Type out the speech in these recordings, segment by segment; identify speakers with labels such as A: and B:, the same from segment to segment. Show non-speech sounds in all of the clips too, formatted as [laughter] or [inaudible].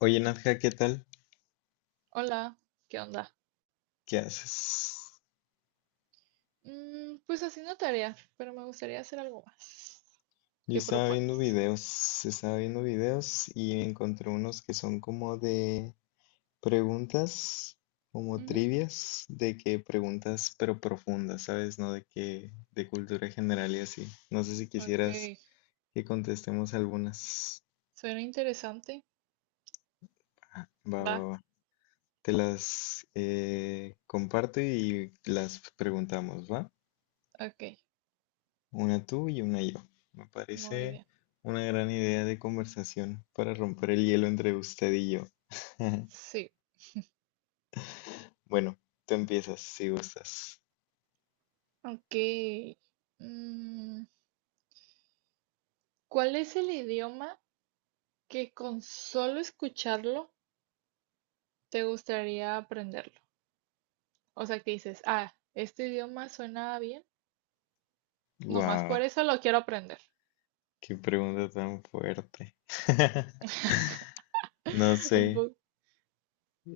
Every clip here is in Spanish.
A: Oye, Nadja, ¿qué tal?
B: Hola, ¿qué onda?
A: ¿Qué haces?
B: Pues haciendo tarea, pero me gustaría hacer algo más.
A: Yo
B: ¿Qué
A: estaba viendo
B: propones?
A: videos, estaba viendo videos y encontré unos que son como de preguntas, como
B: Ujú.
A: trivias, de que preguntas pero profundas, ¿sabes? No de que de cultura general y así. No sé si
B: Ok,
A: quisieras que contestemos algunas.
B: suena interesante.
A: Ah, va, va,
B: Va,
A: va. Te las comparto y las preguntamos, ¿va?
B: ok,
A: Una tú y una yo. Me
B: muy
A: parece
B: bien.
A: una gran idea de conversación para romper el hielo entre usted y yo. [laughs]
B: Sí,
A: Bueno, tú empiezas si gustas.
B: ok. Mm, ¿Cuál es el idioma que con solo escucharlo te gustaría aprenderlo? O sea, que dices, ah, este idioma suena bien, nomás
A: Guau,
B: por eso lo quiero aprender.
A: qué pregunta tan fuerte. [laughs] No
B: [laughs]
A: sé,
B: Un poco.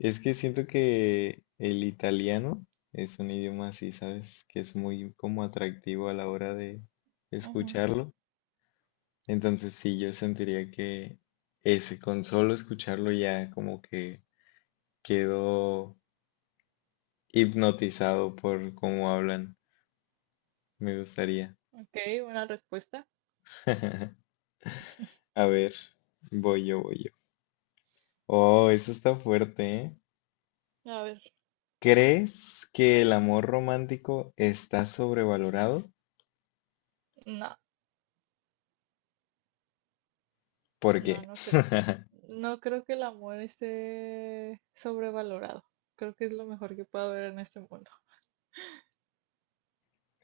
A: es que siento que el italiano es un idioma así, ¿sabes? Que es muy como atractivo a la hora de
B: Ujú.
A: escucharlo. Entonces sí, yo sentiría que ese, con solo escucharlo ya como que quedo hipnotizado por cómo hablan. Me gustaría.
B: Ok, una respuesta.
A: [laughs] A ver, voy yo, voy yo. Oh, eso está fuerte, ¿eh?
B: A ver,
A: ¿Crees que el amor romántico está sobrevalorado?
B: no,
A: ¿Por qué?
B: no creo.
A: [laughs]
B: No creo que el amor esté sobrevalorado. Creo que es lo mejor que puedo ver en este mundo.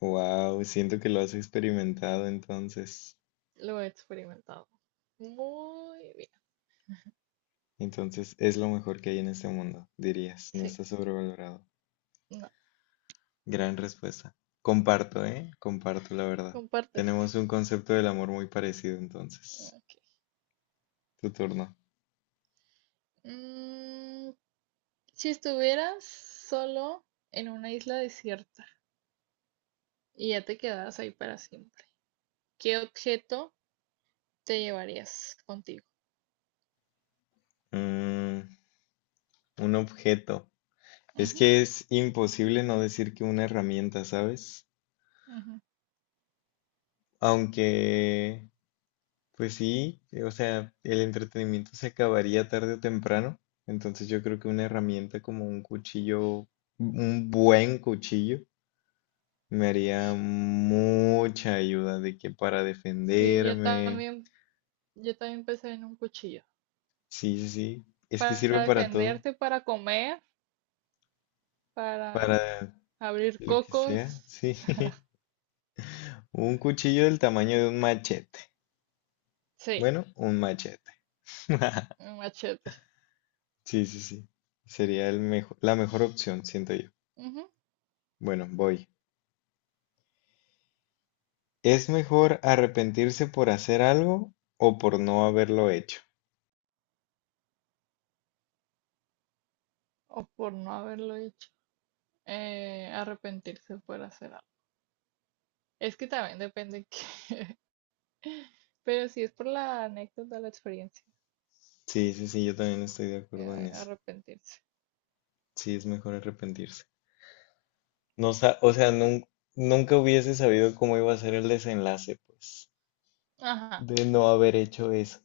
A: Wow, siento que lo has experimentado entonces.
B: Lo he experimentado. Muy bien.
A: Entonces es lo mejor que hay en este mundo, dirías. No
B: Sí,
A: está sobrevalorado.
B: no.
A: Gran respuesta. Comparto, ¿eh? Comparto la verdad.
B: Compartes.
A: Tenemos un concepto del amor muy parecido entonces.
B: Ok.
A: Tu turno.
B: Mm, si estuvieras solo en una isla desierta y ya te quedas ahí para siempre, ¿qué objeto te llevarías contigo?
A: Mm, un objeto. Es
B: Ujú,
A: que es imposible no decir que una herramienta, ¿sabes?
B: ujú.
A: Aunque, pues sí, o sea, el entretenimiento se acabaría tarde o temprano. Entonces yo creo que una herramienta como un cuchillo, un buen cuchillo, me haría mucha ayuda de que para
B: Sí,
A: defenderme.
B: yo también pensé en un cuchillo.
A: Sí, sí, sí. Es que sirve
B: Para
A: para todo,
B: defenderte, para comer, para
A: para
B: abrir
A: lo que sea.
B: cocos,
A: Sí. [laughs] Un cuchillo del tamaño de un machete.
B: sí,
A: Bueno, un machete. [laughs]
B: un machete.
A: Sí, sí, sí. Sería el la mejor opción, siento yo.
B: Ujú.
A: Bueno, voy. ¿Es mejor arrepentirse por hacer algo o por no haberlo hecho?
B: O por no haberlo hecho. Arrepentirse por hacer algo. Es que también depende qué. [laughs] Pero si es por la anécdota, la experiencia,
A: Sí, sí, sí, yo también estoy de acuerdo en eso.
B: arrepentirse.
A: Sí, es mejor arrepentirse. No sa- O sea, nunca hubiese sabido cómo iba a ser el desenlace, pues,
B: Ajá.
A: de no haber hecho eso.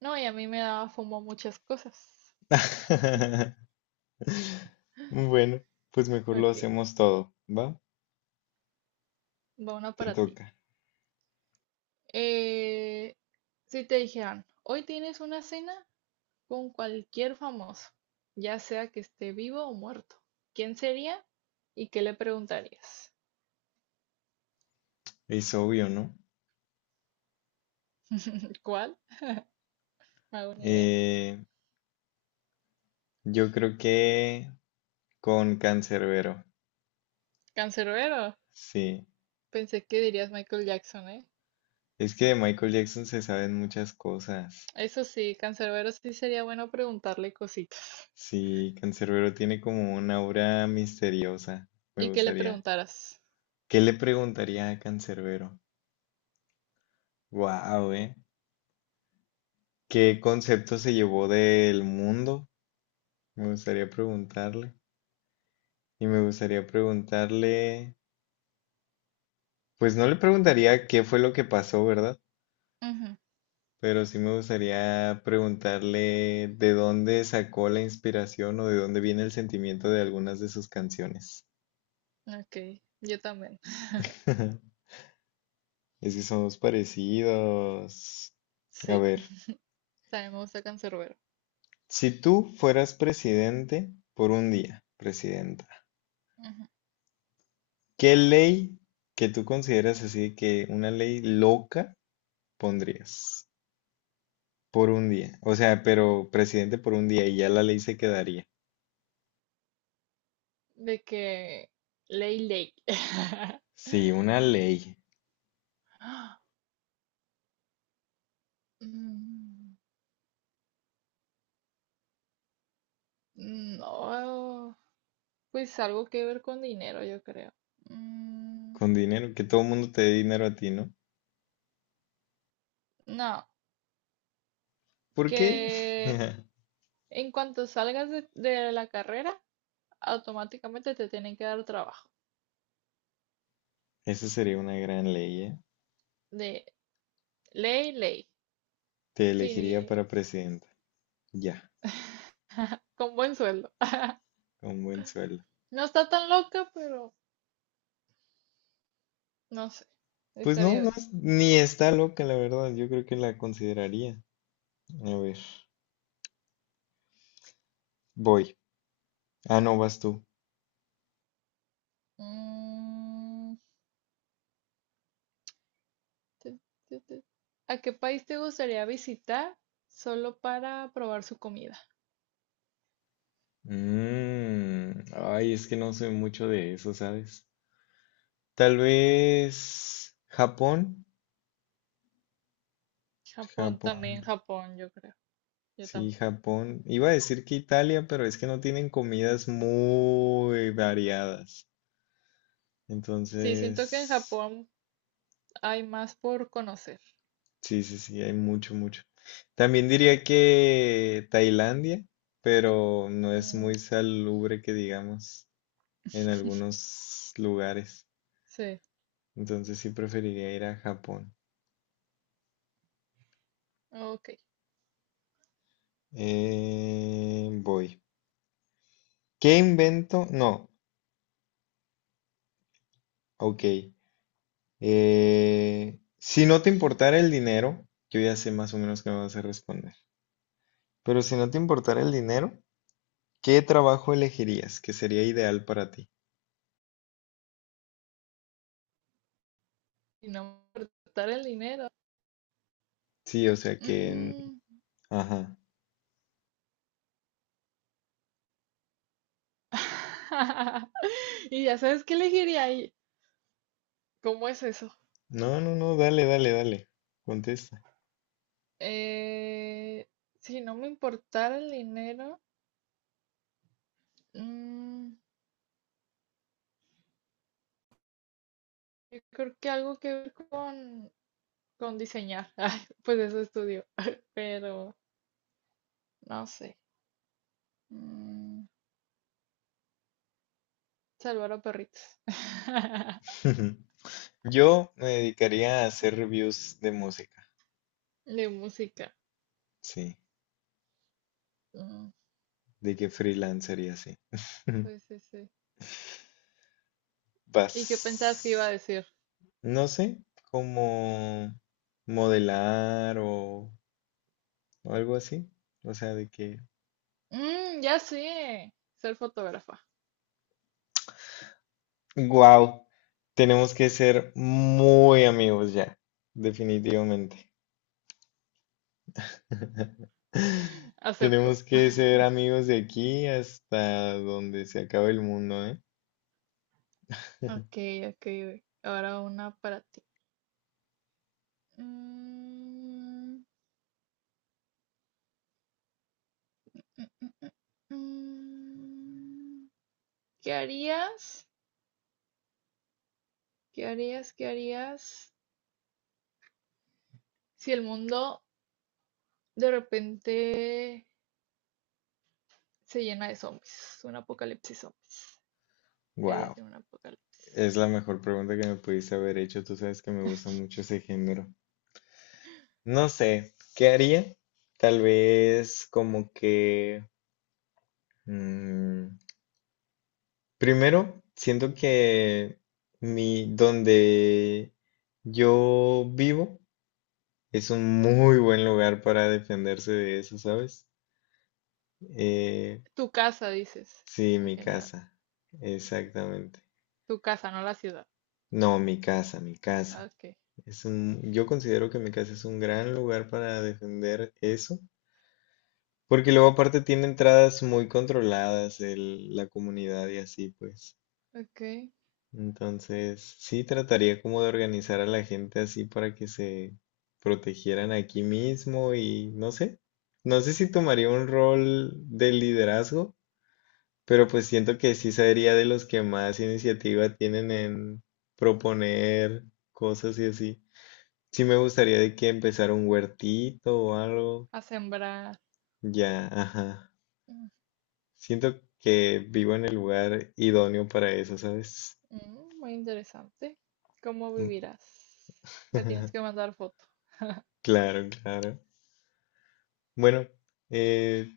B: No, y a mí me daba fomo muchas cosas. [laughs]
A: [laughs] Bueno, pues mejor lo
B: Ok,
A: hacemos todo, ¿va?
B: va una
A: Te
B: para ti.
A: toca.
B: Eh, si te dijeran, hoy tienes una cena con cualquier famoso, ya sea que esté vivo o muerto. ¿Quién sería y qué le preguntarías?
A: Es obvio, ¿no?
B: ¿Cuál? No hago ni idea.
A: Eh, Yo creo que con Cancerbero,
B: ¿Cancerbero?
A: sí.
B: Pensé que dirías Michael Jackson, ¿eh?
A: Es que de Michael Jackson se saben muchas cosas.
B: Eso sí, Cancerbero sí sería bueno preguntarle cositas.
A: Sí, Cancerbero tiene como una aura misteriosa, me
B: ¿Y qué le
A: gustaría.
B: preguntaras?
A: ¿Qué le preguntaría a Cancerbero? Wow, ¿eh? ¿Qué concepto se llevó del mundo? Me gustaría preguntarle. Y me gustaría preguntarle, pues no le preguntaría qué fue lo que pasó, ¿verdad?
B: Ujú.
A: Pero sí me gustaría preguntarle de dónde sacó la inspiración o de dónde viene el sentimiento de algunas de sus canciones.
B: Ok, yo también.
A: [laughs] Es que somos parecidos. A
B: Sí,
A: ver,
B: también me gusta Cancerbero.
A: si tú fueras presidente por un día, presidenta,
B: Ujú.
A: ¿qué ley que tú consideras así que una ley loca pondrías por un día? O sea, pero presidente por un día y ya la ley se quedaría.
B: De que... Ley, ley.
A: Sí, una ley
B: [laughs] No. Pues algo que ver con dinero, yo creo. Mm,
A: con dinero, que todo el mundo te dé dinero a ti, ¿no?
B: no,
A: ¿Por qué?
B: que
A: [laughs]
B: en cuanto salgas de la carrera, automáticamente te tienen que dar trabajo.
A: Esa sería una gran ley, ¿eh?
B: De ley, ley.
A: Te elegiría
B: Sí,
A: para presidenta. Ya,
B: con buen sueldo. [laughs]
A: con buen sueldo.
B: No está tan loca, pero no sé.
A: Pues no,
B: Estaría
A: no,
B: bien.
A: es- ni está loca, la verdad. Yo creo que la consideraría. A ver, voy. Ah, no, vas tú.
B: Mm, tu, tu. ¿A qué país te gustaría visitar solo para probar su comida?
A: Mm, ay, es que no sé mucho de eso, ¿sabes? Tal vez Japón.
B: Japón también,
A: Japón.
B: Japón, yo creo. Yo
A: Sí,
B: también.
A: Japón. Iba a decir que Italia, pero es que no tienen comidas muy variadas.
B: Sí, siento que en
A: Entonces…
B: Japón hay más por conocer.
A: Sí, sí, sí, hay mucho, mucho. También diría que Tailandia, pero no es muy
B: Mm.
A: salubre que digamos en
B: [laughs]
A: algunos lugares.
B: Sí,
A: Entonces sí preferiría ir a Japón.
B: ok.
A: Voy. ¿Qué invento? No, ok. Si no te importara el dinero, yo ya sé más o menos qué me vas a responder. Pero si no te importara el dinero, ¿qué trabajo elegirías que sería ideal para ti?
B: Y no importar el dinero.
A: Sí, o sea que…
B: Mm.
A: Ajá.
B: [laughs] Y ya sabes qué elegiría ahí. ¿Cómo es eso?
A: No, no, no, dale, dale, dale. Contesta.
B: Eh, si no me importara el dinero, mm, yo creo que algo que ver con diseñar. [laughs] Ay, pues eso estudio. [laughs] Pero no sé. Mm, salvar a perritos. [laughs]
A: [laughs] Yo me dedicaría a hacer reviews de música.
B: De música.
A: Sí,
B: Mm,
A: de que freelancer y así. [laughs]
B: sí, sí, sí. ¿Y qué pensabas que iba a
A: Vas.
B: decir?
A: No sé, como modelar o algo así. O sea, de que.
B: "Mm, ya sé, ser fotógrafa.
A: Wow, tenemos que ser muy amigos ya, definitivamente. [laughs]
B: Acepto.
A: Tenemos que ser amigos de aquí hasta donde se acabe el mundo, ¿eh?
B: Ok, ok. Ahora una para ti. Mm, mm, mm, mm. ¿Qué harías? ¿Qué harías? ¿Qué harías si el mundo de repente se llena de zombies? Un apocalipsis zombies. ¿Qué harías
A: Wow,
B: en un apocalipsis?
A: es la mejor pregunta que me pudiste haber hecho. Tú sabes que me gusta mucho ese género. No sé, ¿qué haría? Tal vez como que mm, primero siento que mi donde yo vivo es un muy buen lugar para defenderse de eso, ¿sabes? Eh,
B: Tu casa, dices,
A: sí,
B: en
A: mi
B: general.
A: casa,
B: Ok.
A: exactamente.
B: Tu casa, no la ciudad.
A: No, mi casa, mi
B: Ah,
A: casa.
B: ok,
A: Yo considero que mi casa es un gran lugar para defender eso, porque luego aparte tiene entradas muy controladas la comunidad y así pues.
B: ok.
A: Entonces, sí trataría como de organizar a la gente así para que se protegieran aquí mismo y no sé, no sé si tomaría un rol de liderazgo, pero pues siento que sí sería de los que más iniciativa tienen en proponer cosas y así. Sí me gustaría de que empezara un huertito o algo.
B: A sembrar.
A: Ya, ajá. Siento que vivo en el lugar idóneo para eso, ¿sabes?
B: Ujú, muy interesante. ¿Cómo vivirás? Me tienes que
A: [laughs]
B: mandar foto.
A: Claro, claro. Bueno, eh,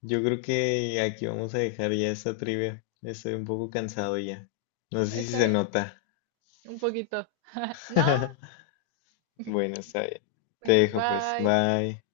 A: yo creo que aquí vamos a dejar ya esta trivia. Estoy un poco cansado ya. No sé si
B: ¿Está
A: se
B: bien?
A: nota.
B: Un poquito. ¿No?
A: [laughs] Bueno, está bien. Te
B: Bueno,
A: dejo pues.
B: bye.
A: Bye.